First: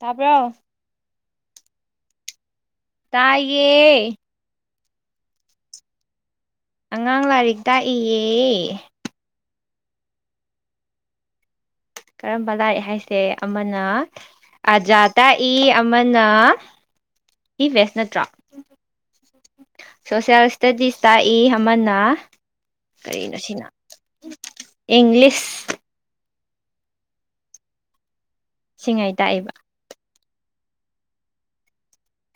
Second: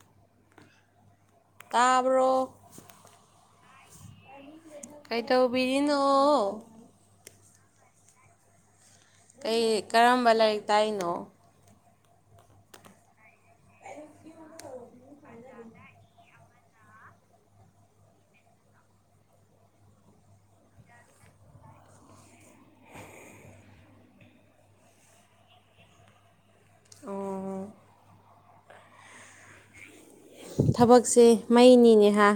ꯇꯄ ꯀꯥꯕ꯭ꯔꯣ ꯇꯥꯏꯌꯦ ꯑꯗꯨ ꯀꯩ ꯇꯧꯕꯤꯔꯤꯅ ꯑꯉꯥꯡ ꯂꯥꯏꯔꯤꯛ ꯇꯥꯛꯏꯌꯦ ꯀ ꯀꯔꯝꯕ ꯂꯥꯏꯔꯤꯛ ꯇꯥꯔꯤꯅꯣ ꯀꯔꯝꯕ ꯂꯥꯏꯔꯤꯛ ꯍꯥꯏꯁꯦ ꯑꯃꯅ ꯑꯖꯥ ꯇꯥꯛꯏ ꯑꯃꯅ ꯏꯚꯁ ꯅꯠꯇ꯭ꯔꯣ ꯁꯣꯁꯦꯜ ꯏꯁꯇꯗꯤꯁ ꯇꯥꯛꯏ ꯑꯃꯅ ꯀꯔꯤꯅꯣ ꯁꯤꯅ ꯏꯪꯂꯤꯁ ꯑꯣ ꯁꯤꯡꯉꯥꯏ ꯇꯥꯛꯏꯦꯕ ꯊꯕꯛꯁꯦ ꯃꯩꯅꯤꯅꯦꯍꯥ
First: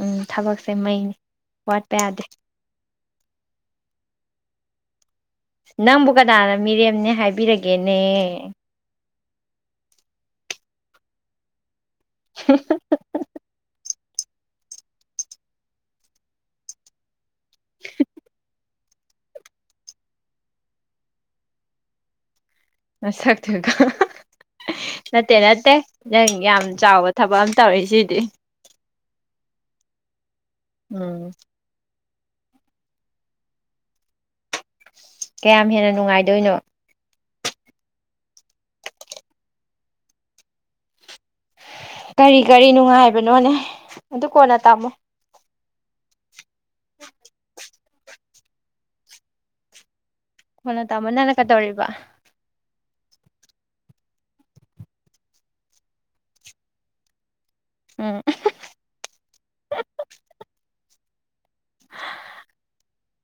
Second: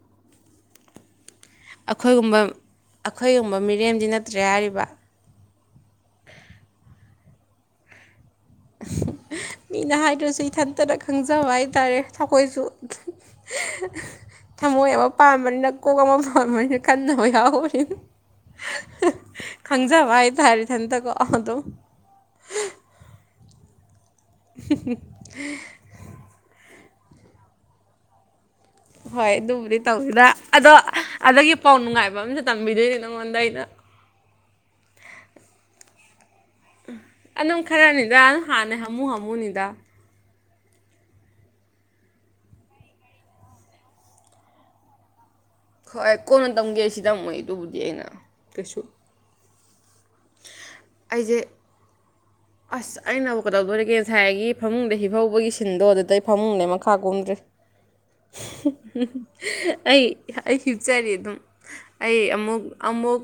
ꯎꯝ ꯊꯕꯛꯁꯦ ꯃꯩꯅꯦ ꯑꯩꯈꯣꯏꯒꯨꯝꯕ ꯑꯩꯈꯣꯏꯒꯨꯝꯕ ꯃꯤꯔꯦꯝꯗꯤ ꯅꯠꯇ꯭ꯔꯦ ꯍꯥꯏꯔꯤꯕ ꯅꯪꯕꯨ ꯀꯗꯥꯅ ꯃꯤꯔꯦꯝꯅꯦ ꯍꯥꯏꯕꯤꯔꯒꯦꯅꯦ ꯃꯤꯅ ꯍꯥꯏꯗ꯭ꯔꯁꯨ ꯏꯊꯟꯇꯅ ꯈꯪꯖꯕ ꯍꯥꯏ ꯇꯔꯦ ꯊꯀꯣꯏꯁꯨ ꯊꯝꯃꯣꯏ ꯑꯃ ꯄꯥꯟꯕꯅꯤꯅ ꯀꯣꯛ ꯑꯃ ꯄꯥꯟꯕꯥꯝꯕꯅꯤꯅ ꯀꯟꯅ ꯍ ꯌꯥꯎ [unintelligible] ꯈꯪꯖꯕ ꯍꯥꯏꯇꯥꯔꯤꯊꯟꯇꯀꯣ ꯑꯗꯨꯝ ꯑꯁꯥꯛꯇꯕꯒ ꯅꯠꯇꯦ ꯅꯠꯇꯦ ꯅꯪ ꯌꯥꯝ ꯆꯥꯎꯕ ꯊꯕꯛ ꯑꯃ ꯇꯧꯔꯦ ꯁꯤꯗꯤ ꯍꯣꯏ ꯑꯗꯨꯕꯨꯗꯤ ꯇꯧꯁꯤꯗ ꯑꯗꯣ ꯎꯝ ꯑꯗꯨꯗꯒꯤ ꯄꯥꯎ ꯅꯨꯡꯉꯥꯏꯕ ꯃ ꯑꯃꯁ ꯇꯝꯕꯤꯗꯣꯏꯅꯦ ꯅꯉꯣꯟꯗ ꯑꯩꯅ ꯀꯌꯥꯝ ꯍꯦꯟꯅ ꯅꯨꯡꯉꯥꯏꯗꯣꯏꯅꯣ ꯑꯗꯨꯝ ꯈꯔꯅꯤꯗ ꯍꯥꯟꯅ ꯍꯥꯃꯨ ꯍꯥꯃꯨꯅꯤꯗ ꯀꯔꯤ ꯀꯔꯤ ꯅꯨꯡꯉꯥꯏꯕꯅꯣꯅꯦ ꯑꯗꯨ ꯀꯣꯟꯅ ꯇꯥꯃꯣ ꯍꯣꯏ ꯀꯣꯟꯅ ꯇꯝꯒꯦ ꯁꯤ ꯇꯝꯃꯣꯏ ꯑꯗꯨꯕꯨꯗꯤ ꯑꯩꯅ ꯀꯩꯁꯨ ꯍꯣꯅ ꯇꯥꯃꯣ ꯅꯅ ꯑꯩꯁꯦ ꯀꯗꯧꯔꯤꯕ ꯑꯁ ꯑꯩꯅꯕꯨ ꯀꯩꯗꯧꯗꯣꯔꯤꯒꯦ ꯉꯁꯥꯏꯒꯤ ꯐꯃꯨꯡꯗ ꯍꯤꯐꯧꯕꯒꯤ ꯁꯤꯟꯗꯣ ꯑꯗꯨꯗꯩ ꯐꯃꯨꯡꯗꯩ ꯃꯈꯥ ꯀꯨꯝꯝꯗ꯭ꯔꯦ ꯎꯝ ꯑꯩ ꯑꯆꯔꯤ ꯑꯗꯨꯝ ꯑꯩ ꯑꯃꯨꯛ ꯑꯃꯨꯛ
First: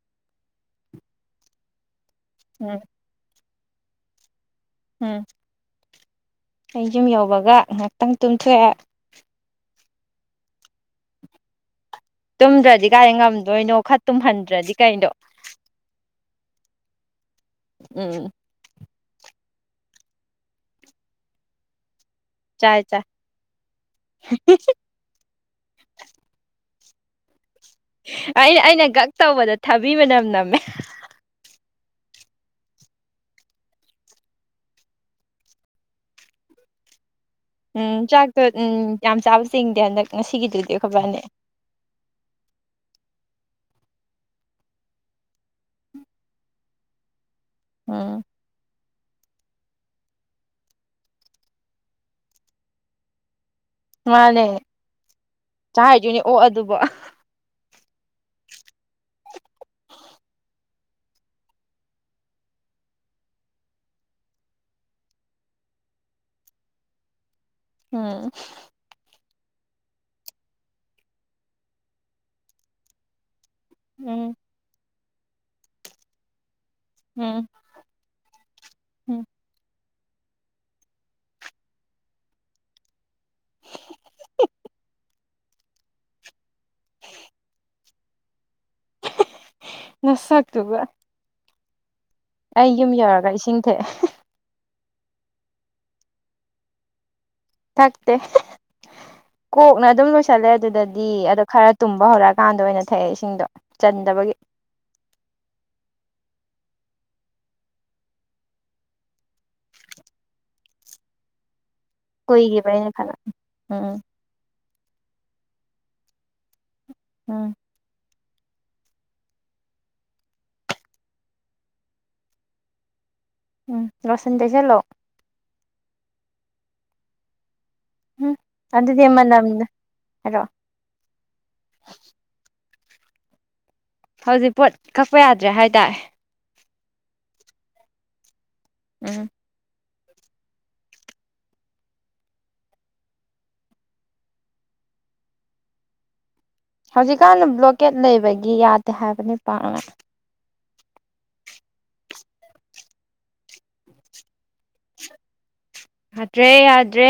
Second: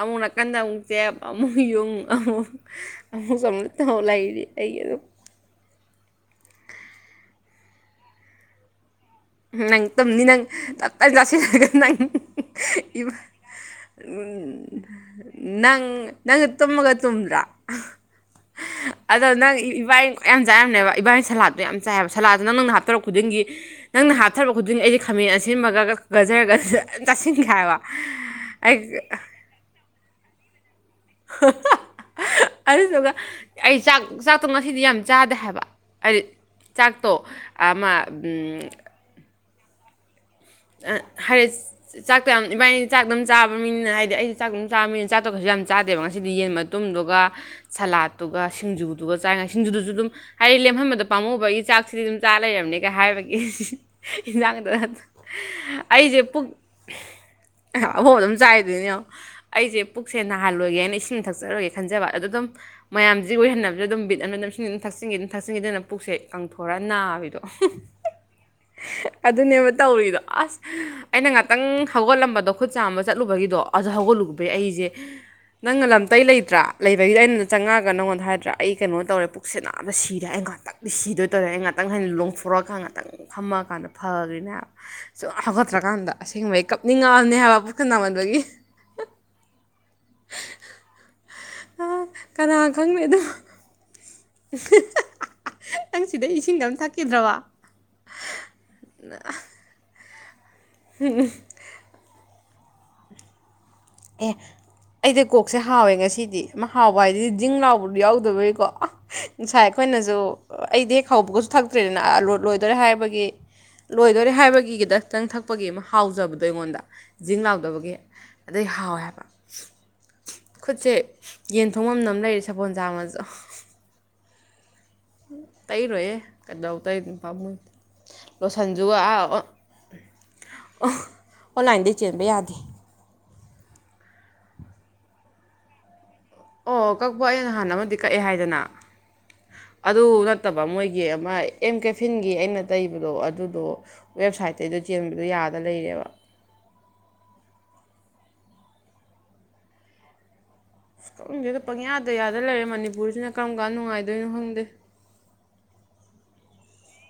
ꯑꯃꯨꯛ ꯅꯥꯀꯟꯗ ꯑꯃꯨꯛꯛꯇꯦ ꯑꯃꯌꯨꯡ ꯑ ꯎꯝ ꯑꯃꯨ ꯁꯝ ꯊꯧ ꯂꯔꯤ ꯑꯩ ꯑꯗꯨ ꯎꯝ ꯑꯩ ꯌꯨꯝ ꯌꯧꯕꯒ ꯉꯥꯏꯍꯥꯛꯇꯪ ꯇꯨꯝꯊꯣꯛꯑꯦ ꯅꯪ ꯇꯨꯝꯅꯤ ꯅꯪ ꯆꯁꯤ ꯅꯪ ꯇꯨꯝꯗ꯭ꯔꯗꯤ ꯏ ꯀꯥꯏꯗꯩ ꯉꯝꯗꯣꯏꯅꯣ ꯈꯔ ꯎꯝ ꯇꯨꯝꯍꯟꯗ꯭ꯔꯗꯤ ꯀꯩꯅꯣ ꯅꯪ ꯅꯪ ꯇꯒ ꯇꯨꯝ꯭ꯔꯥ ꯎꯝ ꯑꯗꯣ ꯅꯪ ꯏꯕꯥꯏ ꯌꯥꯝ ꯆꯥꯏꯔꯝꯃꯦꯅꯦꯕ ꯏꯕꯥꯏꯅꯤ ꯁꯂꯥꯗꯠꯇꯣ ꯌꯥꯝ ꯆꯥꯏꯑꯕ ꯁꯂꯥꯗꯅ ꯅꯪꯅ ꯆꯥꯏ ꯆꯥꯏ ꯍꯥꯞꯇꯣꯔꯔꯛ ꯈꯨꯗꯤꯡꯒꯤ ꯍꯥꯞꯊꯕ ꯈꯨꯗꯤꯅꯤ ꯑꯩꯦ ꯈꯝ ꯃꯤ ꯑꯁꯤ ꯑꯁꯤꯟꯕꯒ ꯀꯖꯔꯒ ꯇꯥꯁꯤꯟ ꯑ ꯑꯩꯅ ꯒꯛ ꯇꯧꯕꯗ ꯊꯥꯕꯤꯕꯅꯝ ꯅ [unintelligible] ꯑꯗꯨꯗꯨꯒ ꯑꯩ ꯆꯥꯛ ꯆꯥꯛꯇꯣ ꯉꯁꯤꯗꯤ ꯌꯥꯝ ꯆꯥꯗꯦ ꯍꯥꯏꯕ ꯍꯥꯏꯗꯤ ꯆꯥꯛ ꯎꯝ ꯆꯥꯒ ꯎꯝ ꯆꯁꯤꯡꯗꯤ ꯍꯟꯗꯛ ꯉꯁꯤꯒꯤꯗꯨꯗꯤ ꯑꯩꯈꯣꯏꯕꯥꯅꯤ ꯍꯥꯏꯔꯠ ꯆꯥꯛꯇ ꯌꯥꯝ ꯏꯕꯥꯏꯅꯤ ꯆꯥꯛ ꯑꯗꯨꯝ ꯆꯥꯕ ꯃꯤꯅꯤꯅ ꯍꯥꯏꯗꯤ ꯑꯩꯁꯨ ꯆꯥꯛ ꯑꯗꯨꯝ ꯆꯥꯕꯅꯤꯅ ꯆꯥꯗꯣꯛꯄꯁꯨ ꯌꯥꯝ ꯆꯥꯗꯦꯕ ꯉꯁꯤꯗꯤ ꯌꯦꯟ ꯃꯇꯨꯡꯗꯨꯒ ꯎꯝ ꯁꯂꯥꯗꯠꯇꯨꯒ ꯁꯤꯡꯖꯨꯗꯨꯒ ꯆꯥꯡꯉꯁꯤ ꯁꯤꯡꯗꯨꯗꯨꯁꯨ ꯑꯗꯨꯝ ꯍꯥꯏꯗꯤ ꯂꯦꯝꯍꯟꯕꯗ ꯄꯥꯝꯃꯕꯒꯤ ꯆꯥꯛꯁꯤꯗꯤ ꯑꯗꯨꯝ ꯆꯥ ꯂꯩꯔꯕꯅꯤꯒ ꯍꯥꯏꯕꯒꯤ ꯏꯟꯖꯥꯡ ꯑꯗꯨꯗꯅ ꯆ ꯍꯥꯏꯗꯣꯏꯅꯦ ꯑꯣ ꯑꯗꯨꯕꯨ ꯑꯐꯥꯎꯕ ꯑꯗꯨꯝ ꯆꯥꯏꯗꯣꯏꯅꯦ ꯑꯩꯁꯦ ꯄꯨꯛꯁꯦ ꯅꯥꯍꯜꯂꯣꯏꯒꯦꯅ ꯏꯁꯤꯡ ꯊꯛꯆꯔꯣꯏꯒꯦ ꯈꯟꯖꯕ ꯑꯗꯣ ꯑꯗꯨꯝ ꯃꯌꯥꯝꯁꯤ ꯑꯣꯏꯏꯍꯟꯅꯕꯗ ꯑꯗꯨꯝ ꯕꯤꯠ ꯑꯃ ꯑꯗꯨꯝꯁꯤꯡ ꯑꯗꯨꯝ ꯊꯛꯆꯤꯟꯈꯤ ꯑꯗꯨꯝ ꯊꯛꯆꯤꯟꯈꯤꯗꯅ ꯄꯨꯛꯁꯦ ꯀꯪꯊꯣꯔꯒ ꯅꯥꯕꯤꯗꯣ ꯎꯝ ꯑꯗꯨꯅꯦꯕ ꯇꯧꯔꯤꯗꯣ ꯑꯁ ꯑꯩꯅ ꯉꯥꯛꯇꯪ ꯍꯧꯒꯠꯂꯝꯕꯗꯣ ꯈꯨꯠ ꯆꯥꯝꯕ ꯆꯠꯂꯨꯕꯒꯤꯗꯣ ꯑꯗ ꯎꯝ ꯍꯧꯒꯠꯂꯨꯗꯣ ꯑꯩꯁꯦ ꯅꯪꯅ ꯂꯝꯇꯩ ꯂꯩꯇ꯭ꯔꯥ ꯂꯩꯕꯒꯤꯗ ꯑꯩꯅꯗ ꯎꯝ ꯆꯪꯉꯛꯑꯒ ꯅꯉꯣꯟꯗ ꯍꯥꯏꯗ꯭ꯔꯥ ꯑꯩ ꯀꯩꯅꯣ ꯎꯝ ꯇꯧꯔꯦ ꯄꯨꯛꯁꯤ ꯌꯥꯝꯇ ꯁꯤꯔꯦ ꯑꯩ ꯉꯥꯛꯇꯗꯤ ꯁꯤꯗꯣꯏ ꯇꯧꯔꯦ ꯑꯩ ꯉꯥꯛꯇꯪ ꯍꯥꯏꯅ ꯂꯣꯡꯊꯣꯔꯛꯑꯀꯥꯟ ꯉꯥꯛꯇꯪ ꯐꯝꯃꯑꯀꯥꯟꯗ ꯐꯈ꯭ꯔꯤꯅꯦꯕ ꯁꯨꯝ ꯍꯥꯒꯠꯇ꯭ꯔꯀꯥꯟꯗ ꯑꯁꯦꯡꯕꯩ ꯀꯞꯅꯤꯡꯉꯛꯑꯅꯤ ꯍꯥꯏꯕ ꯄꯨꯁꯅꯥꯃꯟꯕꯒꯤ ꯅꯁꯥꯛ ꯇꯨꯒꯥ ꯑ ꯀꯅꯥ ꯑꯩ ꯌꯨꯝ ꯈꯪꯅꯤ ꯑꯗꯨꯝ ꯌꯧꯔꯒ ꯏꯁꯤꯡ ꯊꯛꯑꯦ ꯅꯪ ꯁꯤꯗ ꯏꯁꯤꯡꯗ ꯑꯃ ꯊꯛꯈꯤꯗ꯭ꯔꯕ ꯊꯛꯇꯦ ꯀꯣꯛꯅ ꯑꯗꯨꯝ ꯂꯣꯏ ꯆꯠꯂꯦ ꯑꯗꯨꯗꯗꯤ ꯑꯗꯣ ꯈꯔ ꯇꯨꯝꯕ ꯍꯧꯔꯛꯑꯦ ꯀꯥꯟꯗ ꯑꯣꯏꯅ ꯊꯛꯑꯦ ꯏꯁꯤꯡꯗꯣ ꯆꯟꯗꯕꯒꯤ ꯑꯦ ꯑꯩꯗ ꯀꯣꯛꯁꯦ ꯍꯥꯎꯋꯦ ꯉꯁꯤꯗꯤ ꯍꯥꯎꯕ ꯍꯥꯏꯗꯤꯗꯤ ꯖꯤꯡ ꯂꯥꯎꯕꯗꯨ ꯌꯥꯎꯗꯕꯒꯤꯀꯣ ꯉꯁꯥꯏ ꯑꯩꯈꯣꯏꯅꯁꯨ ꯑꯩꯗꯤ ꯍꯦꯛ ꯍꯥꯎꯕꯒꯁꯨ ꯊꯛ ꯇꯔꯤꯅ ꯂꯣꯏꯗꯣꯔꯦ ꯀꯨꯏꯈꯤꯕ꯭ꯔꯥꯅ ꯈꯜꯂ ꯍꯥꯏꯕꯒꯤ ꯎꯝ ꯂꯣꯏꯗꯣꯔꯦ ꯍꯥꯏꯕꯒꯤ ꯈꯤꯇꯪ ꯈꯤꯇꯪ ꯑꯃ ꯍꯥꯎꯖꯕꯗꯣ ꯑꯩꯉꯣꯟꯗ ꯖꯤꯡ ꯎꯝ ꯂꯥꯎꯗꯕꯒꯤ ꯑꯗꯩ ꯍꯥꯎꯋꯦ ꯍꯥꯏꯕ ꯈꯨꯠꯁꯦ ꯌꯦꯟ ꯊꯣꯡꯉꯝ ꯑꯃ ꯂꯩꯔꯤ ꯁꯄꯣꯜ ꯆꯥꯡꯃꯁꯨ ꯎꯝ ꯔꯣꯁꯟ ꯇꯩꯁꯦꯂꯣ ꯇꯩꯔꯣꯏꯌꯦ ꯀꯩꯗꯧ ꯇꯩꯗꯅ ꯄꯥꯝꯃꯣꯏ ꯎꯝ ꯂꯣꯁꯟꯖꯨꯒ ꯑꯗꯨꯗꯤ ꯃꯅꯝꯗ ꯍꯥꯏꯔꯛꯑꯣ ꯑꯣꯟꯂꯥꯏꯟꯗꯒꯤ ꯆꯦꯟꯕ ꯌꯥꯗꯦ ꯍꯧꯖꯤꯛ ꯄꯣꯠ ꯀꯛꯄ ꯌꯥꯗ꯭ꯔꯦ ꯍꯥꯏ ꯇꯔꯦ ꯑꯣ ꯀꯛꯄ ꯑꯩ ꯅꯍꯥꯟ ꯑꯃꯗꯤ ꯀꯛꯑꯦ ꯍꯥꯏꯗꯅ ꯎꯝ ꯑꯗꯨ ꯅꯠꯇꯕ ꯃꯣꯏꯒꯤ ꯑꯃ ꯑꯦꯝ ꯀꯦꯐꯤꯟꯒꯤ ꯑꯩꯅ ꯇꯩꯕꯗꯣ ꯑꯗꯨꯗꯣ ꯋꯦꯕꯁꯥꯏꯠꯇꯩꯒꯤꯗꯣ ꯆꯦꯟꯕꯗꯣ ꯌꯥꯗ ꯂꯩꯔꯦꯕ ꯍꯧꯖꯤꯛꯀꯥꯟꯗ ꯕ꯭ꯂꯣꯀꯦꯠ ꯂꯩꯕꯒꯤ ꯌꯥꯗꯦ ꯍꯥꯏꯕꯅꯤ ꯄꯥ ꯈꯥꯡꯗꯦꯗ ꯄꯪꯌꯥꯗ ꯌꯥꯗ ꯂꯩꯔꯦ ꯃꯅꯤꯄꯨꯔꯁꯤꯅ ꯀꯔꯝ ꯀꯥꯟꯗ ꯅꯨꯡꯉꯥꯏꯗꯣꯏꯅꯣ ꯈꯪꯗꯦ ꯌꯥꯗ꯭ꯔꯦ ꯌꯥꯗ꯭ꯔꯦ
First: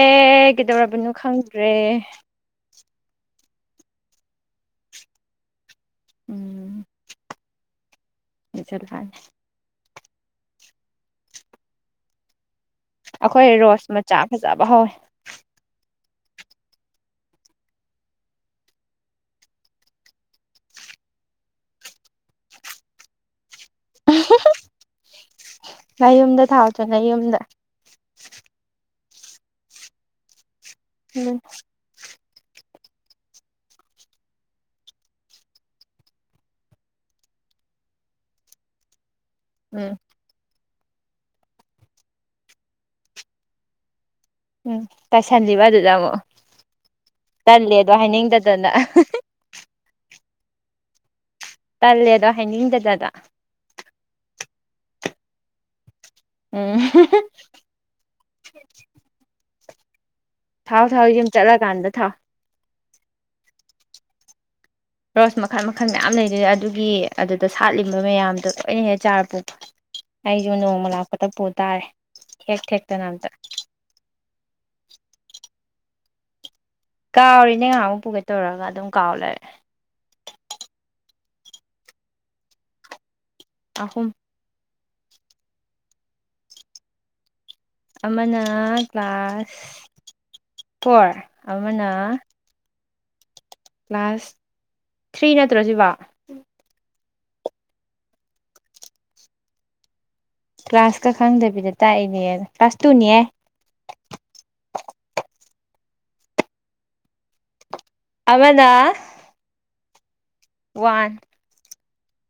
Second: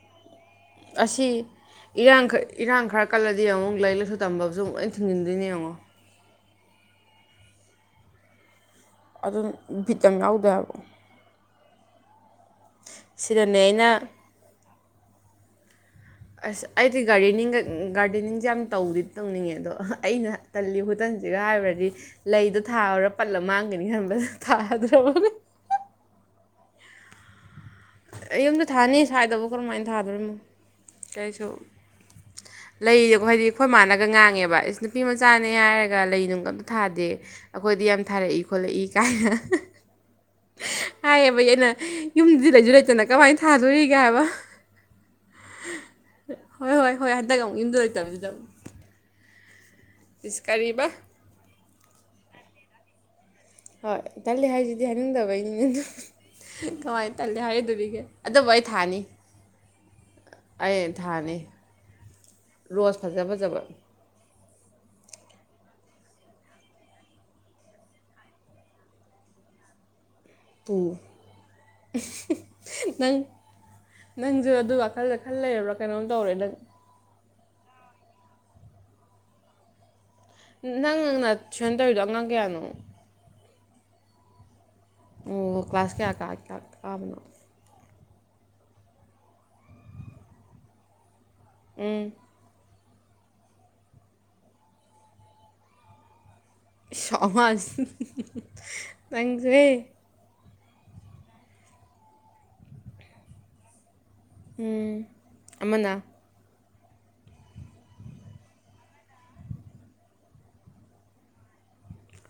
ꯀꯩꯗꯧꯔꯕꯅꯣ ꯑꯁꯤ ꯈꯪꯗ꯭ꯔꯦ ꯏꯔꯥꯡ ꯏꯔꯥꯡ ꯈꯔ ꯀꯜꯂꯗꯤ ꯌꯦꯡꯉꯪ ꯂꯥꯏꯛ ꯂꯥꯏꯁꯨ ꯇꯝꯕꯁꯨ ꯑꯃꯨꯛ ꯂꯣꯏ ꯊꯤꯡꯖꯤꯟꯗꯣꯏꯅꯦ ꯌꯦꯡꯉꯣ ꯎꯝ [unintelligible] ꯐꯤꯠꯇꯪ ꯌꯥꯎꯗꯦ ꯍꯥꯏꯕꯣ ꯑꯩꯈꯣꯏ ꯑꯩꯅ ꯔꯣꯁ ꯃꯆꯥ ꯐꯖꯕ ꯍꯧꯋꯦ ꯑꯁ ꯑꯩꯗꯤ ꯒꯥꯔꯗꯦꯅꯤꯡꯒ ꯒꯥꯔꯗꯦꯅꯤꯡꯁꯦ ꯌꯥꯝ ꯇꯧꯗꯤ ꯇꯧꯅꯤꯡꯉꯦ ꯑꯗꯣ ꯑꯩꯅ ꯇꯜꯂꯤ ꯈꯨꯇꯟꯁꯤꯒ ꯍꯥꯏꯔꯨꯔꯗꯤ ꯂꯩꯗꯣ ꯊꯥꯔꯔꯨ ꯄꯠꯂ ꯃꯥꯡ ꯅꯤ ꯊꯥꯗ ꯍ ꯅꯌꯨꯝꯗ ꯊꯥꯎꯗ ꯅꯌꯨꯝꯗ ꯊꯥꯏꯗꯕꯨ ꯀꯔꯝꯍꯥꯏꯅ ꯊꯗꯣꯔꯤꯅꯣ ꯎꯝ ꯀꯩꯁꯨ ꯂꯩꯗꯣ ꯍꯥꯏꯗꯤ ꯑꯩꯈꯣꯏ ꯃꯥꯅꯒ ꯉꯥꯡꯉꯦꯕ ꯑꯁ ꯅꯨꯄꯤ ꯃꯆꯥꯅꯦ ꯍꯥꯏꯔꯒ ꯂꯩ ꯅꯨꯡ ꯀꯝꯇ ꯊꯥꯗꯦ ꯑꯩꯈꯣꯏꯗꯤ ꯌꯥꯝ ꯊꯥꯔꯛꯏ ꯈꯣꯠꯂꯛꯏ ꯀꯥꯏꯅ ꯎꯝ ꯍꯥꯏꯌꯦꯕꯩ ꯑꯩꯅ ꯌꯨꯝꯗꯤ ꯂꯩꯁꯨ ꯂꯩ ꯐꯖꯅ ꯀꯃꯥꯏꯅ ꯊꯥꯗꯣꯔꯤꯒꯦ ꯍꯥꯏꯕ ꯎꯝ ꯇꯥꯏꯁꯜꯂꯤꯕ ꯑꯗꯨꯗ ꯑꯃꯨꯛ ꯍꯣꯏ ꯍꯣꯏ ꯍꯣꯏ ꯍꯟꯗꯛ ꯑꯃꯨꯛ ꯌꯨꯝꯗ ꯇꯜꯂꯦꯗꯣ ꯂꯩꯇꯕꯁꯤꯗ ꯑꯃꯨꯛ ꯍꯥꯏꯅꯤꯡꯗꯗꯅ ꯏꯁ ꯀꯔꯤꯕ ꯇꯜꯂꯦꯗꯣ ꯍꯥꯏꯅꯤꯡꯗꯗꯅ ꯍꯣꯏ ꯇꯜꯂꯦ ꯍꯥꯏꯁꯤꯗꯤ ꯍꯥꯏꯅꯤꯡꯗꯕꯩꯅꯤꯅꯦ ꯎꯝ ꯑꯗꯨ ꯀꯃꯥꯏꯅ ꯇꯜꯂꯦ ꯍꯥꯏꯗꯨꯔꯤꯒꯦ ꯑꯗꯨꯕꯨ ꯑꯩ ꯊꯥꯅꯤ ꯊꯥꯎ ꯑꯩ ꯊꯥꯎ ꯌꯨꯝ ꯊꯥꯅꯤ ꯆꯠꯂꯀꯥꯟꯗ ꯊꯥꯎ ꯔꯣꯁ ꯐꯖ ꯐꯖꯕ ꯔꯣꯁ ꯃꯈꯜ ꯃꯈꯜ ꯃꯌꯥꯝ ꯂꯩꯗꯨꯅ ꯑꯗꯨꯒꯤ ꯑꯗꯨꯗ ꯁꯥꯠꯂꯤꯕ ꯃꯌꯥꯝꯗꯣ ꯂꯣꯏꯅ ꯍꯦꯛ ꯆꯥꯔ ꯄꯨ ꯑꯩꯁꯨ ꯅꯣꯡꯃ ꯂꯥꯛꯄꯗ ꯄꯨ ꯇꯥꯔꯦ ꯊꯦꯛ ꯊꯦꯛꯇꯅ ꯅꯪ ꯑꯝꯇ ꯅꯪꯁꯨ ꯑꯗꯨꯒ ꯋꯥꯈꯜꯗ ꯈꯜ ꯂꯩꯔꯕ꯭ꯔꯥ ꯀꯩꯅꯣꯝ ꯇꯧꯔꯦ ꯅꯪ ꯀꯥꯎꯔꯤꯅꯦ ꯉꯥꯏꯍꯥꯛ ꯑꯃꯨꯛ ꯄꯨꯒꯦ ꯇꯧꯔꯒ ꯑꯗꯨꯝ ꯀꯥꯎ ꯂꯩꯔꯦ ꯅꯪ ꯅꯪꯅ ꯇꯨꯏꯁꯟ ꯇꯧꯔꯤꯗꯣ ꯑꯉꯥꯡ ꯀꯌꯥꯅꯣ ꯑꯍꯨꯝ ꯑꯣ ꯀ꯭ꯂꯥꯁ ꯀꯌꯥ ꯀ ꯀꯥꯕꯅꯣ ꯑꯃꯅ ꯀ꯭ꯂꯥꯁ ꯐꯣꯔ ꯑꯃꯅ ꯎꯝ ꯀ꯭ꯂꯥꯁ ꯊ꯭ꯔꯤ ꯅꯠꯇ꯭ꯔꯁꯤꯕꯨ ꯑꯉꯥꯡꯁꯤ ꯅꯪꯁꯦ ꯀ꯭ꯂꯥꯁꯀ ꯈꯪꯗꯕꯤꯗ ꯇꯥꯛꯏꯅꯦ ꯀ꯭ꯂꯥꯁ ꯇꯨꯅꯦ ꯍꯦ ꯑꯃꯅ ꯑꯃꯅ ꯋꯥꯟ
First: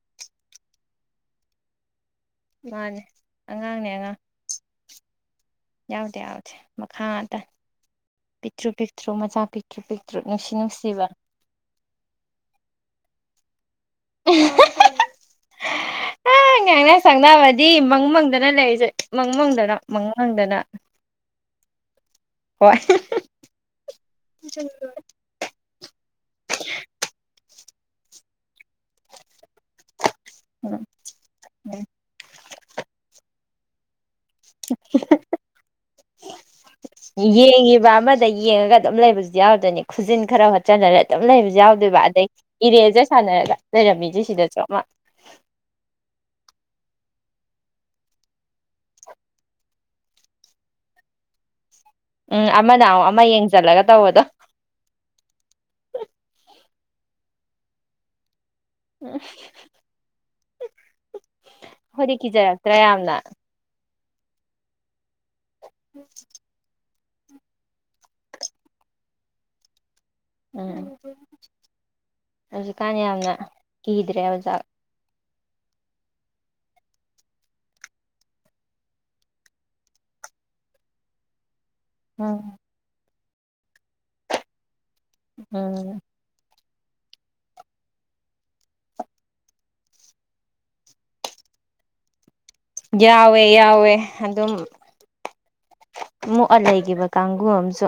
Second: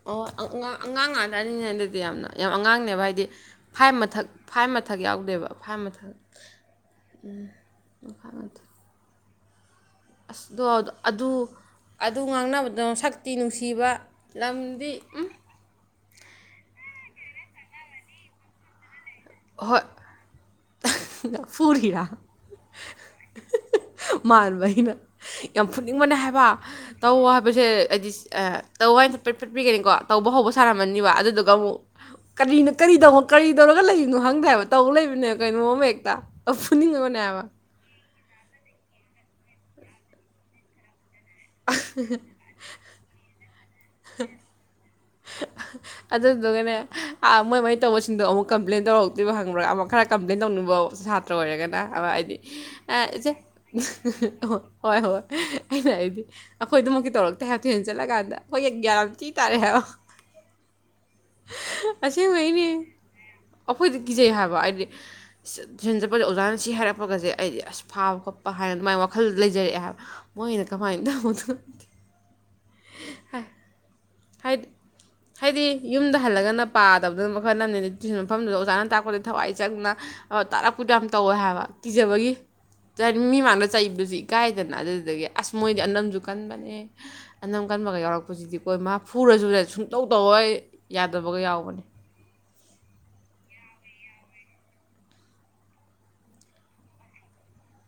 ꯑꯣ ꯑꯉꯥꯡ ꯉꯥꯛ ꯇꯅꯤꯅꯦ ꯑꯗꯨꯗꯤ ꯌꯥꯝꯅ ꯌꯥꯝ ꯃꯥꯅꯦ ꯑꯉꯥꯡꯅꯦꯕ ꯍꯥꯏꯗꯤ ꯑꯉꯥꯡꯅꯦ ꯐꯥꯏꯚ ꯑꯉꯥꯡ ꯃꯊꯛ ꯐꯥꯏꯚ ꯑꯊꯛ ꯌꯥꯎꯗꯦꯕ ꯐꯥꯏꯚ ꯃꯊꯛ ꯌꯥꯎꯗꯦ ꯌꯥꯎꯗꯦ ꯃꯈꯥ ꯉꯥꯛꯇꯥꯅꯦ ꯄꯤꯛꯇꯔꯨ ꯄꯤꯛꯇꯔꯨ ꯃꯆꯥ ꯄꯤꯛꯇ꯭ꯔꯨ ꯄꯤꯛꯇ꯭ꯔꯨ ꯅꯨꯡꯁꯤ ꯑꯁꯗꯣ ꯅꯨꯡꯁꯤꯕ ꯑꯗꯨ ꯑꯗꯨ ꯉꯥꯡꯅꯕꯗꯣ ꯁꯛ ꯇꯤꯅꯨ ꯊꯤꯕ ꯂꯝꯗꯤ ꯎꯝ ꯉꯥꯡꯅ ꯁꯪꯅꯕꯗꯤ ꯃꯪ ꯃꯪꯗꯅ ꯂꯩꯔꯤꯁꯦ ꯃꯪ ꯃꯪꯗꯅ ꯍꯣꯏ ꯃꯪ ꯃꯪꯗꯅ ꯐꯨꯔꯤꯔꯥ ꯃꯥꯟꯕ ꯑꯩꯅ ꯌꯥꯝ ꯐꯨꯅꯤꯡꯕꯅꯦ ꯍꯥꯏꯕ ꯇꯧ ꯍꯥꯏꯕꯁꯦ ꯍꯥꯏꯗꯤ ꯇꯧ ꯍꯥꯏꯕꯗꯣ ꯄꯔ꯭ꯦꯛꯄꯤꯒꯅꯤꯀꯣ ꯇꯧꯕ ꯍꯧꯕ ꯎꯝ ꯁꯥꯔꯝꯃꯅꯤꯕ ꯑꯗꯨꯗꯨꯒ ꯑꯃꯨꯛ ꯀꯔꯤꯅ ꯀꯔꯤꯗꯧ ꯀꯔꯤ ꯇꯧꯔꯒ ꯂꯩ ꯑꯗꯨ ꯍꯪꯗꯦ ꯍꯥꯏꯕ ꯇꯧ ꯂꯩꯕꯅꯦ ꯀꯩꯅꯣꯝ ꯑꯃ ꯑꯐꯨꯅꯤꯡ ꯉꯥꯕꯅꯦꯕ ꯌꯦꯡꯉꯤꯕ ꯑꯃꯗ ꯌꯦꯡꯉꯒ ꯑꯗꯨꯝ ꯂꯩꯕꯁꯨ ꯌꯥꯎꯗꯣꯏꯅꯤ ꯈꯨꯖꯤꯟ ꯈꯔ ꯍꯣꯠꯆꯜꯅꯔꯦ ꯑꯗꯨꯝ ꯂꯩꯕꯁꯨ ꯌꯥꯎꯗꯣꯏꯕ ꯑꯗꯩ ꯏꯔꯦꯖꯩ ꯁꯥꯟꯅꯔꯒ ꯂꯩꯔꯝꯃꯤꯁꯦ ꯁꯤꯗꯁꯨ ꯑꯃ ꯑꯗꯨꯗꯨꯒꯅꯦ ꯃꯣꯏ ꯃꯣꯏ ꯇꯧꯕꯁꯤꯡꯗꯣ ꯑꯃꯨꯛ ꯀꯝꯄ꯭ꯂꯦꯟ ꯇꯧꯔꯛꯇ꯭ꯔꯤꯕ ꯈꯪꯕ꯭ꯔꯥ ꯑꯃꯨꯛ ꯈꯔ ꯀꯝꯄ꯭ꯂꯦꯟ ꯇꯧꯅꯤꯡꯕ ꯁꯥꯇ꯭ꯔ ꯑꯣꯏꯔꯒꯅ ꯑ ꯍꯥꯏꯗꯤ ꯎꯝ ꯑꯃꯅ ꯑꯃꯨꯛ ꯑꯃ ꯏꯆꯦ ꯌꯦꯡꯁꯤꯜꯂꯒ ꯇꯧꯕꯗꯣ ꯍꯣꯏ ꯍꯣꯏ ꯑꯩꯅ ꯍꯥꯏꯗꯤ ꯑꯩꯈꯣꯏꯗꯨꯃꯛꯀꯤ ꯇꯧꯔꯛꯇꯦ ꯍꯥꯏꯕ ꯊꯣꯏꯅ ꯆꯠꯂꯀꯥꯟꯗ ꯍꯣꯏ ꯒꯌ꯭ꯥꯟ ꯭ ꯊꯤ ꯇꯥꯔꯛꯏ ꯍꯥꯏꯕ ꯍꯣꯏꯗꯤ ꯑꯁꯦꯡꯕꯩꯅꯦ ꯀꯤꯖꯔꯛꯇ꯭ꯔꯥ ꯌꯥꯝꯅ ꯑꯩꯈꯣꯏꯗꯤ ꯀꯤꯖꯩ ꯍꯥꯏꯕ ꯍꯥꯏꯗꯤ ꯇꯨꯏꯁꯤꯟ ꯆꯠꯄꯗ ꯑꯣꯖꯥꯅꯁꯤ ꯍꯥꯏꯔꯛ ꯈꯣꯠꯄꯒꯁꯦ ꯑꯩꯗꯤ ꯑꯁ ꯐꯥꯕ ꯈꯣꯠꯄ ꯍꯥꯏꯅ ꯑꯗꯨꯃꯥꯏꯅ ꯋꯥꯈꯜ ꯂꯩꯖꯔꯛꯑꯦ ꯍꯥꯏꯕ ꯃꯣꯏꯅ ꯎꯝ ꯀꯃꯥꯏꯅ ꯇꯧꯕꯗꯣ ꯍꯧꯖꯤꯛꯀꯥꯟꯅ ꯌꯥꯝꯅ ꯀꯤꯗ꯭ꯔꯦ ꯑꯣꯖꯥ ꯍꯥꯏꯗꯤ ꯍꯥꯏꯗꯤ ꯌꯨꯝꯗ ꯍꯜꯂꯒꯅ ꯄꯥꯗꯕꯗꯨꯅ ꯃꯈꯜ ꯑꯃꯅꯦ ꯇꯨꯁꯟ ꯃꯐꯝꯗꯨꯗ ꯑꯣꯖꯥꯅ ꯇꯥꯛꯄꯗꯗꯤ ꯊꯋꯥꯏ ꯆꯪꯅ ꯇꯥꯔꯛꯄꯗꯣ ꯌꯥꯝ ꯇꯧꯋꯦ ꯍꯥꯏꯕ ꯀꯤꯖꯕꯒꯤ ꯎꯝ ꯃꯤ ꯃꯥꯡꯗ ꯆꯩꯕꯁꯤ ꯏꯀꯥꯏꯗꯅ ꯑꯗꯨ ꯑꯗꯒꯤ ꯑꯁ ꯃꯣꯏꯗꯤ ꯎꯝ ꯑꯅꯝꯁꯨ ꯀꯟꯕꯅꯦ ꯑꯅꯝ ꯀꯟꯕꯒ ꯌꯥꯎꯔꯛꯄꯁꯤꯗꯤꯀꯣ ꯏꯃꯥ ꯐꯨꯔꯁꯨ ꯁꯨꯡ ꯁꯨꯡ ꯇꯧ ꯇꯧꯑꯣ ꯌꯥꯗꯕꯒ ꯌꯥꯎꯕꯅꯤ ꯌꯥꯎꯋꯦ ꯌꯥꯎꯋꯦ ꯑꯗꯨꯝ ꯑꯃ ꯃꯨꯛꯑ ꯂꯩꯈꯤꯕ ꯀꯥꯡꯕꯨꯨ ꯑꯃꯁꯨ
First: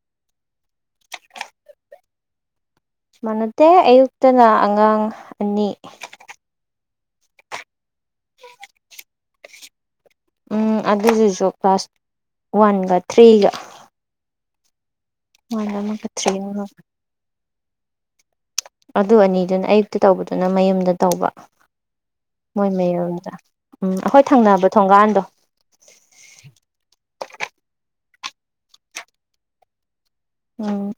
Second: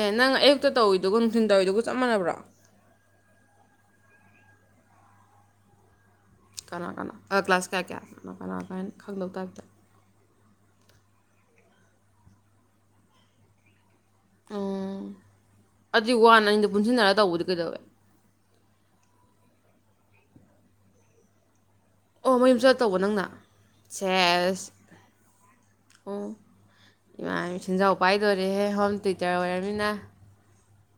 ꯑꯦ ꯅꯪ ꯑꯌꯨꯛꯇ ꯇꯧꯏꯗꯨꯒ ꯅꯨꯡꯊꯤꯟ ꯇꯧꯋꯏꯗꯨꯒ ꯆꯞ ꯃꯥꯟꯅꯕ꯭ꯔꯣ ꯃꯟꯅꯥꯗꯦ ꯑꯌꯨꯛꯇꯅ ꯑꯉꯥꯡ ꯑꯅꯤ ꯀꯅꯥ ꯀꯅꯥ ꯑ ꯀ꯭ꯂꯥꯁ ꯀꯌꯥ ꯀꯌꯥ ꯃꯈꯅꯥ ꯀ ꯀꯥꯏꯅ ꯈꯪꯗꯧ ꯇꯥ ꯎꯝ ꯑꯗꯨꯗꯨꯁꯨ ꯀ꯭ꯂꯥꯁ ꯋꯥꯟꯒ ꯊ꯭ꯔꯤꯒ ꯎꯝ ꯋꯥꯟ ꯑꯃꯒ ꯑꯗꯨ ꯊ꯭ꯔꯤ ꯋꯥꯟ ꯑꯃꯒ ꯑꯅꯤꯗꯣ ꯄꯨꯟꯁꯤꯟꯅꯔꯒ ꯇꯧꯕꯗꯤ ꯀꯩꯗꯧꯋꯦ ꯑꯗꯨ ꯑꯅꯤꯗꯨꯅ ꯑꯌꯨꯛꯇ ꯇꯧꯕꯗꯨꯅ ꯃꯌꯨꯝꯗ ꯇꯧꯕ ꯑꯣ ꯃꯌꯨꯝ ꯃꯣꯏ ꯆꯠ ꯇꯧꯕ ꯅꯪꯅ ꯃꯌꯨꯝꯗ ꯎꯝ ꯑꯩꯈꯣꯏ ꯁꯦꯁ ꯊꯪꯅꯕ ꯊꯣꯡꯒꯥꯟꯗꯣ ꯑꯣ ꯏꯃꯥ ꯁꯦꯟꯖꯥꯎ ꯄꯥꯏꯗꯣꯏꯔꯦꯍꯦ ꯍꯣꯝ ꯇꯨꯏꯇꯔ ꯑꯣꯏꯔꯃꯤꯅ ꯎꯝ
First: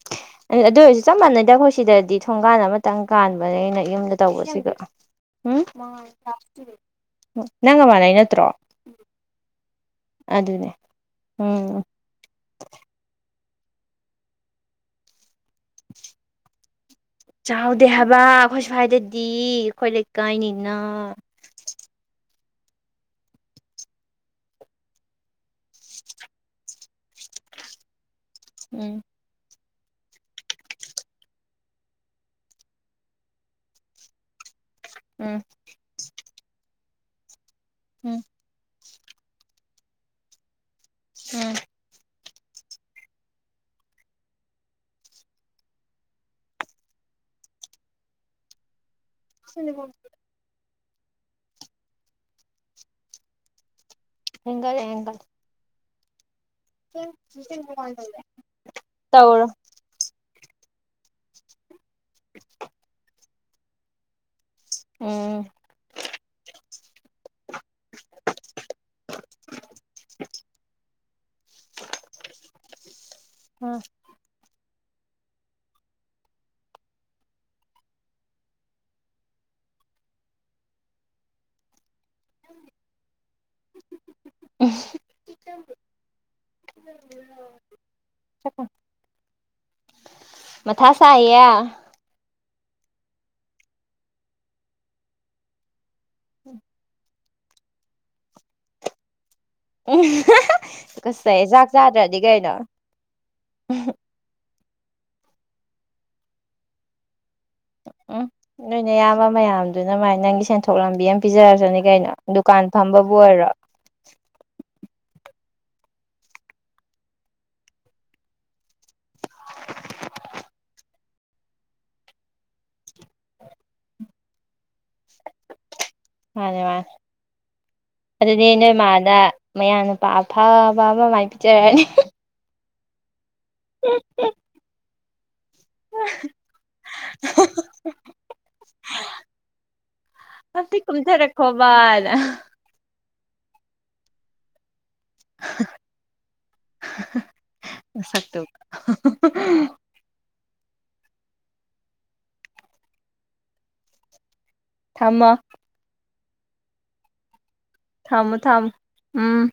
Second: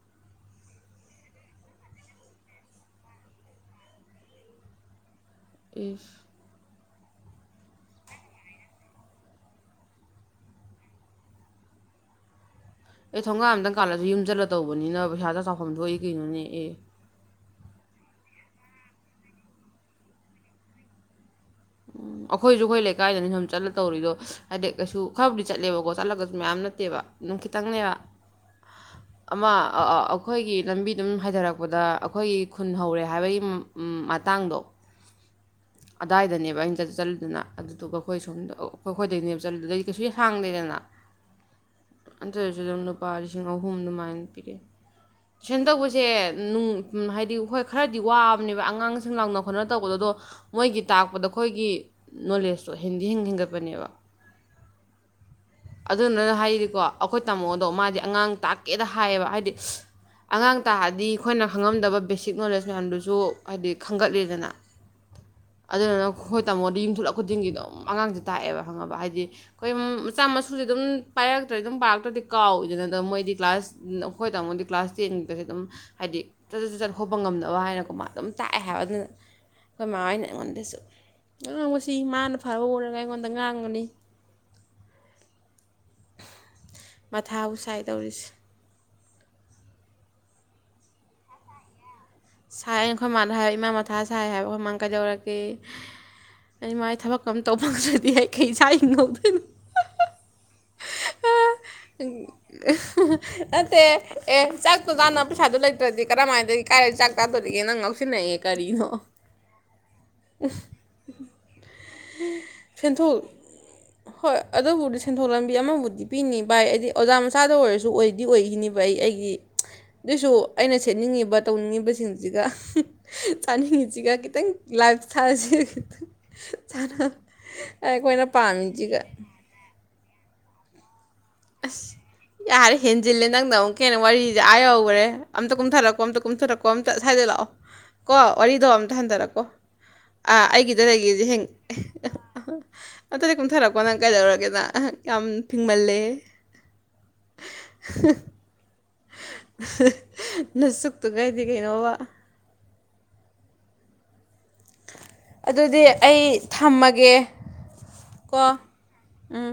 ꯑꯗꯨ ꯑꯣꯏꯔꯁꯨ ꯆꯞ ꯃꯥꯟꯅꯩꯗ ꯑꯩꯈꯣꯏ ꯁꯤꯗꯗꯤ ꯊꯣꯡꯒꯥꯟ ꯑꯃꯇꯪ ꯀꯥꯟꯕꯅꯦ ꯑꯩꯅ ꯌꯨꯝꯗ ꯇꯧꯕꯁꯤꯒ ꯎꯝ ꯏꯁ ꯎ ꯅꯪꯒ ꯃꯅꯩ ꯅꯠꯇ꯭ꯔꯣ ꯑꯗꯨꯅꯦ ꯎꯝ ꯑꯩ ꯊꯣꯡꯒꯥꯝ ꯀꯥꯂꯁꯨ ꯌꯨꯝ ꯆꯠꯂ ꯇꯧꯕꯅꯤꯅ ꯄꯩꯁꯥꯗ ꯐꯣꯝꯗꯣꯛꯏ ꯀꯩꯅꯣꯅꯦ ꯑꯦ ꯆꯥꯎꯗꯦ ꯍꯥꯏꯕ ꯑꯩꯈꯣꯏ ꯁ꯭ꯋꯥꯏꯗꯗꯤ ꯑꯩꯈꯣꯏ ꯂꯩꯀꯥꯏꯅꯤꯅ ꯑꯩꯈꯣꯏꯁꯨ ꯑꯩꯈꯣꯏ ꯂꯩꯀꯥꯏꯗꯅꯤ ꯁꯨꯝ ꯆꯠꯂ ꯇꯧꯔꯤꯗꯣ ꯍꯥꯏꯗꯤ ꯀꯩꯁꯨ ꯈꯔꯕꯨꯗꯤ ꯆꯠꯂꯦꯕꯀꯣ ꯆꯠꯂꯒꯁꯨ ꯃꯌꯥꯝ ꯅꯠꯇꯦꯕ ꯑꯗꯨꯝ ꯈꯤꯇꯪꯅꯦꯕ ꯎꯝ ꯑꯃ ꯑꯩꯈꯣꯏꯒꯤ ꯂꯝꯕꯤꯗꯨꯝ ꯍꯥꯏꯊꯔꯛꯄꯗ ꯑꯩꯈꯣꯏꯒꯤ ꯈꯨꯟ ꯍꯧꯔꯦ ꯍꯥꯏꯕꯒꯤ ꯃꯇꯥꯡꯗꯣ ꯎꯝ ꯀꯗꯥꯏꯗꯅꯦꯕ ꯑꯩꯅ ꯆꯠ ꯆꯠꯂꯤꯗꯨꯅ ꯑꯗꯨꯗꯨꯒ ꯑꯩꯈꯣꯏ ꯎꯝ ꯁꯣꯝꯗ ꯑꯣ ꯑꯩꯈꯣꯏ ꯑꯩꯈꯣꯏꯗꯅꯦꯕ ꯆꯠꯂꯨꯗꯗꯤ ꯀꯩꯁꯨ ꯁꯥꯡꯗꯦꯗꯅ ꯎꯝ ꯑꯟꯇꯔꯁꯨ ꯑꯗꯨꯝ ꯂꯨꯄꯥ ꯂꯤꯁꯤꯡ ꯑꯍꯨꯝ ꯑꯗꯨꯃꯥꯏꯅ ꯄꯤꯔꯛꯑꯦ ꯇꯨꯏꯁꯟ ꯇꯧꯕꯁꯦ ꯍꯥꯏꯗꯤ ꯍꯣꯏ ꯈꯔꯗꯤ ꯋꯥꯕꯅꯦꯕ ꯑꯉꯥꯡ ꯁꯤꯡ ꯂꯥꯡꯅ ꯈꯣꯠꯅ ꯇꯧꯕꯗ ꯑꯗꯣ ꯃꯣꯏꯒꯤ ꯇꯥꯛꯄꯗ ꯑꯩꯈꯣꯏꯒꯤ ꯅꯣꯂꯦꯖꯇꯣ ꯍꯦꯟꯗꯤ ꯍꯦꯟ ꯍꯦꯟꯒꯠꯄꯅꯦꯕ ꯍꯦꯟꯒꯠꯂꯦ ꯍꯦꯟꯖꯠꯂꯦ ꯑꯗꯨꯅꯅ ꯍꯥꯏ ꯍꯥꯏꯗꯤꯀꯣ ꯑꯩꯈꯣꯏ ꯇꯥꯝꯃꯣꯗꯣ ꯃꯥꯗꯤ ꯑꯉꯥꯡ ꯇꯥꯛꯀꯦꯗ ꯍꯥꯏꯌꯦꯕ ꯇꯧꯔꯣ ꯍꯥꯏꯗꯤ ꯑꯉꯥꯡ ꯇꯥꯛꯑꯗꯤ ꯑꯩꯈꯣꯏꯅ ꯈꯪꯉꯝꯗꯕ ꯕꯦꯁꯤꯛ ꯅꯣꯂꯦꯖ ꯃꯌꯥꯝꯗꯨꯁꯨ ꯍꯥꯏꯗꯤ ꯈꯟꯒꯠꯂꯤꯗꯅ ꯎꯝ ꯑꯗꯨꯗꯨꯅ ꯑꯩꯈꯣꯏ ꯇꯥꯃꯣꯗꯤ ꯌꯨꯝꯊꯣꯛꯂꯛ ꯈꯨꯗꯤꯡꯒꯤ ꯑꯗꯨꯝ ꯑꯉꯥꯡꯁꯦ ꯇꯥꯛꯑꯦꯕ ꯈꯪꯉꯕ ꯍꯥꯏꯗꯤ ꯑꯩꯈꯣꯏ ꯃꯆꯥ ꯃꯁꯨꯁꯦ ꯑꯗꯨꯝ ꯄꯥꯏꯔꯛꯇ꯭ꯔꯗꯤ ꯑꯗꯨꯝ ꯄꯥꯔꯛꯇ꯭ꯔꯗꯤ ꯀꯥꯎꯏꯗꯅ ꯑꯗꯨꯝ ꯃꯣꯏꯗꯤ ꯀ꯭ꯂꯥꯁ ꯑꯩꯈꯣꯏ ꯇꯥꯃꯣꯗꯤ ꯀ꯭ꯂꯥꯁ ꯇꯦꯟꯒꯤꯗꯁꯨ ꯑꯗꯨꯝ ꯍꯥꯏꯗꯤ ꯆꯠꯖꯠ ꯆꯠꯖꯠ ꯈꯣꯠꯄ ꯉꯝꯅꯕ ꯍꯥꯏꯅꯀꯣ ꯃꯥ ꯑꯗꯨꯝ ꯇꯥꯛꯑꯦ ꯍꯥꯏꯕ ꯑꯗꯨꯅ ꯑꯩꯈꯣꯏ ꯃꯥꯃꯅ [unintelligible] ꯁꯤ ꯃꯥꯅ ꯐꯕ ꯎꯔꯒ ꯑꯩꯉꯣꯟꯗ ꯉꯥꯡꯒꯅꯤ ꯃꯊꯥꯕꯨ ꯁꯥꯏ ꯇꯧꯔꯤꯁꯦ ꯃꯊꯥꯥꯁꯥꯏꯌꯦ ꯁꯥꯏ ꯑꯩꯈꯣꯏ ꯃꯥꯗ ꯍꯥꯏꯕ ꯏꯃꯥ ꯃꯊꯥ ꯁꯥꯏ ꯍꯥꯏꯕ ꯑꯩꯈꯣꯏ ꯃꯥꯥꯅ ꯀꯩꯗꯧꯔꯛꯒꯦ ꯑꯩ ꯏꯃꯥꯏ ꯊꯕꯛꯀꯝ ꯇꯧ ꯐꯪꯗ꯭ꯔꯗꯤ ꯑꯩ ꯀꯩ ꯆꯔꯥ ꯍꯤꯡꯍꯧꯗꯨꯏꯅꯣ ꯎꯝ ꯇꯨꯒꯠꯆꯩꯍꯦ ꯆꯥꯛ ꯆꯥꯗ꯭ꯔꯗꯤ ꯀꯩꯅꯣ ꯖꯥꯅ ꯄꯩꯁꯥꯗꯨꯣ ꯂꯩꯇ꯭ꯔꯗꯤ ꯀꯔꯝꯃꯥꯏꯗꯩꯩ ꯆꯥꯛꯇꯣ ꯗꯨꯏꯅꯣ ꯎꯝ ꯅꯣꯏ ꯅꯌꯥꯝꯕ ꯃꯌꯥꯝꯗꯨꯅ ꯃꯥꯏ ꯅꯪꯒꯤ ꯁꯦꯟꯊꯣꯛ ꯂꯝꯕꯤ ꯑꯃ ꯄꯤꯖꯔꯁꯨꯅꯦ ꯀꯩꯅꯣ ꯗꯨꯀꯥꯟ ꯐꯝꯕꯕꯨ ꯁꯦꯟꯊꯣꯛ ꯑꯣꯏꯔꯣ ꯊꯣꯛꯂꯝꯕꯤ ꯑꯃꯕꯨꯗꯤ ꯄꯤꯅꯤꯡꯕ ꯚꯥꯏ ꯍꯥꯏꯗꯤ ꯑꯣꯖꯥ ꯃꯆꯥꯗ ꯑꯣꯏꯔꯁꯨ ꯑꯣꯏꯗꯤ ꯑꯣꯏꯈꯤꯅꯦꯕ ꯑꯩ ꯑꯩꯒꯤ ꯑꯗꯨꯏꯁꯨ ꯑꯩꯅ ꯁꯦꯠꯅꯤꯡꯉꯤꯕ ꯇꯧꯅꯤꯡꯉꯤꯕꯁꯤꯡꯁꯤꯒ ꯆꯥꯅꯤꯡꯉꯤꯁꯤꯒ ꯈꯤꯇꯪ ꯂꯥꯏꯐ ꯁꯇꯥꯏꯜ ꯃꯥꯅꯦ ꯃꯥꯅꯤ ꯑꯩꯈꯣꯏꯅ ꯑꯗꯨꯗꯤ ꯅꯣꯏ ꯄꯥꯝꯃꯤꯁꯤꯒ ꯃꯅꯥ ꯃꯌꯥꯅꯨ ꯄ ꯑꯐꯕ ꯑꯃ ꯃꯥꯏ ꯄꯤꯖꯔꯛꯅꯤ ꯌꯥꯔꯦ ꯍꯦꯟꯖꯤꯜꯂꯦ ꯅꯪꯅ ꯑꯃꯨꯛꯀꯦꯟꯅ ꯋꯥꯔꯤꯁꯦ ꯑꯥ ꯌꯧꯈ꯭ꯔꯦ ꯑꯝꯊ ꯀꯨꯝꯊꯔꯛꯄꯣ ꯑꯝꯇ ꯀꯨꯝꯊꯔꯛꯄꯣ ꯑꯝꯇ ꯁ꯭ꯋꯥꯏꯗ ꯂꯥꯛꯑꯣ ꯀꯣ ꯋꯥꯔꯤꯗꯣ ꯑꯝꯇ ꯍꯟꯊꯔꯛꯀꯣ ꯑꯥ ꯑꯝꯇ ꯑꯩꯒꯤꯗ ꯂꯩꯒꯁꯦ ꯍ ꯀꯨꯝꯊꯔꯛꯈꯣꯕꯅ ꯑꯗꯨꯗꯤ ꯀꯨꯝꯊꯔꯛꯄꯣ ꯅꯪ ꯀꯩꯗꯧꯔꯒꯦ ꯅꯪ ꯌꯥꯝ ꯐꯤꯡꯃꯜꯂꯦꯍꯦ ꯃꯁꯛꯇꯨ [inaudible] ꯅꯪ ꯁꯛꯇꯨꯒ ꯍꯥꯏꯗꯤ ꯀꯩꯅꯣꯕ ꯊꯝꯃꯣ ꯑꯗꯨꯗꯤ ꯑꯩ ꯊꯝꯃꯒꯦ ꯊꯝꯃꯣ ꯀꯣ ꯊꯝꯃꯣ ꯎꯝ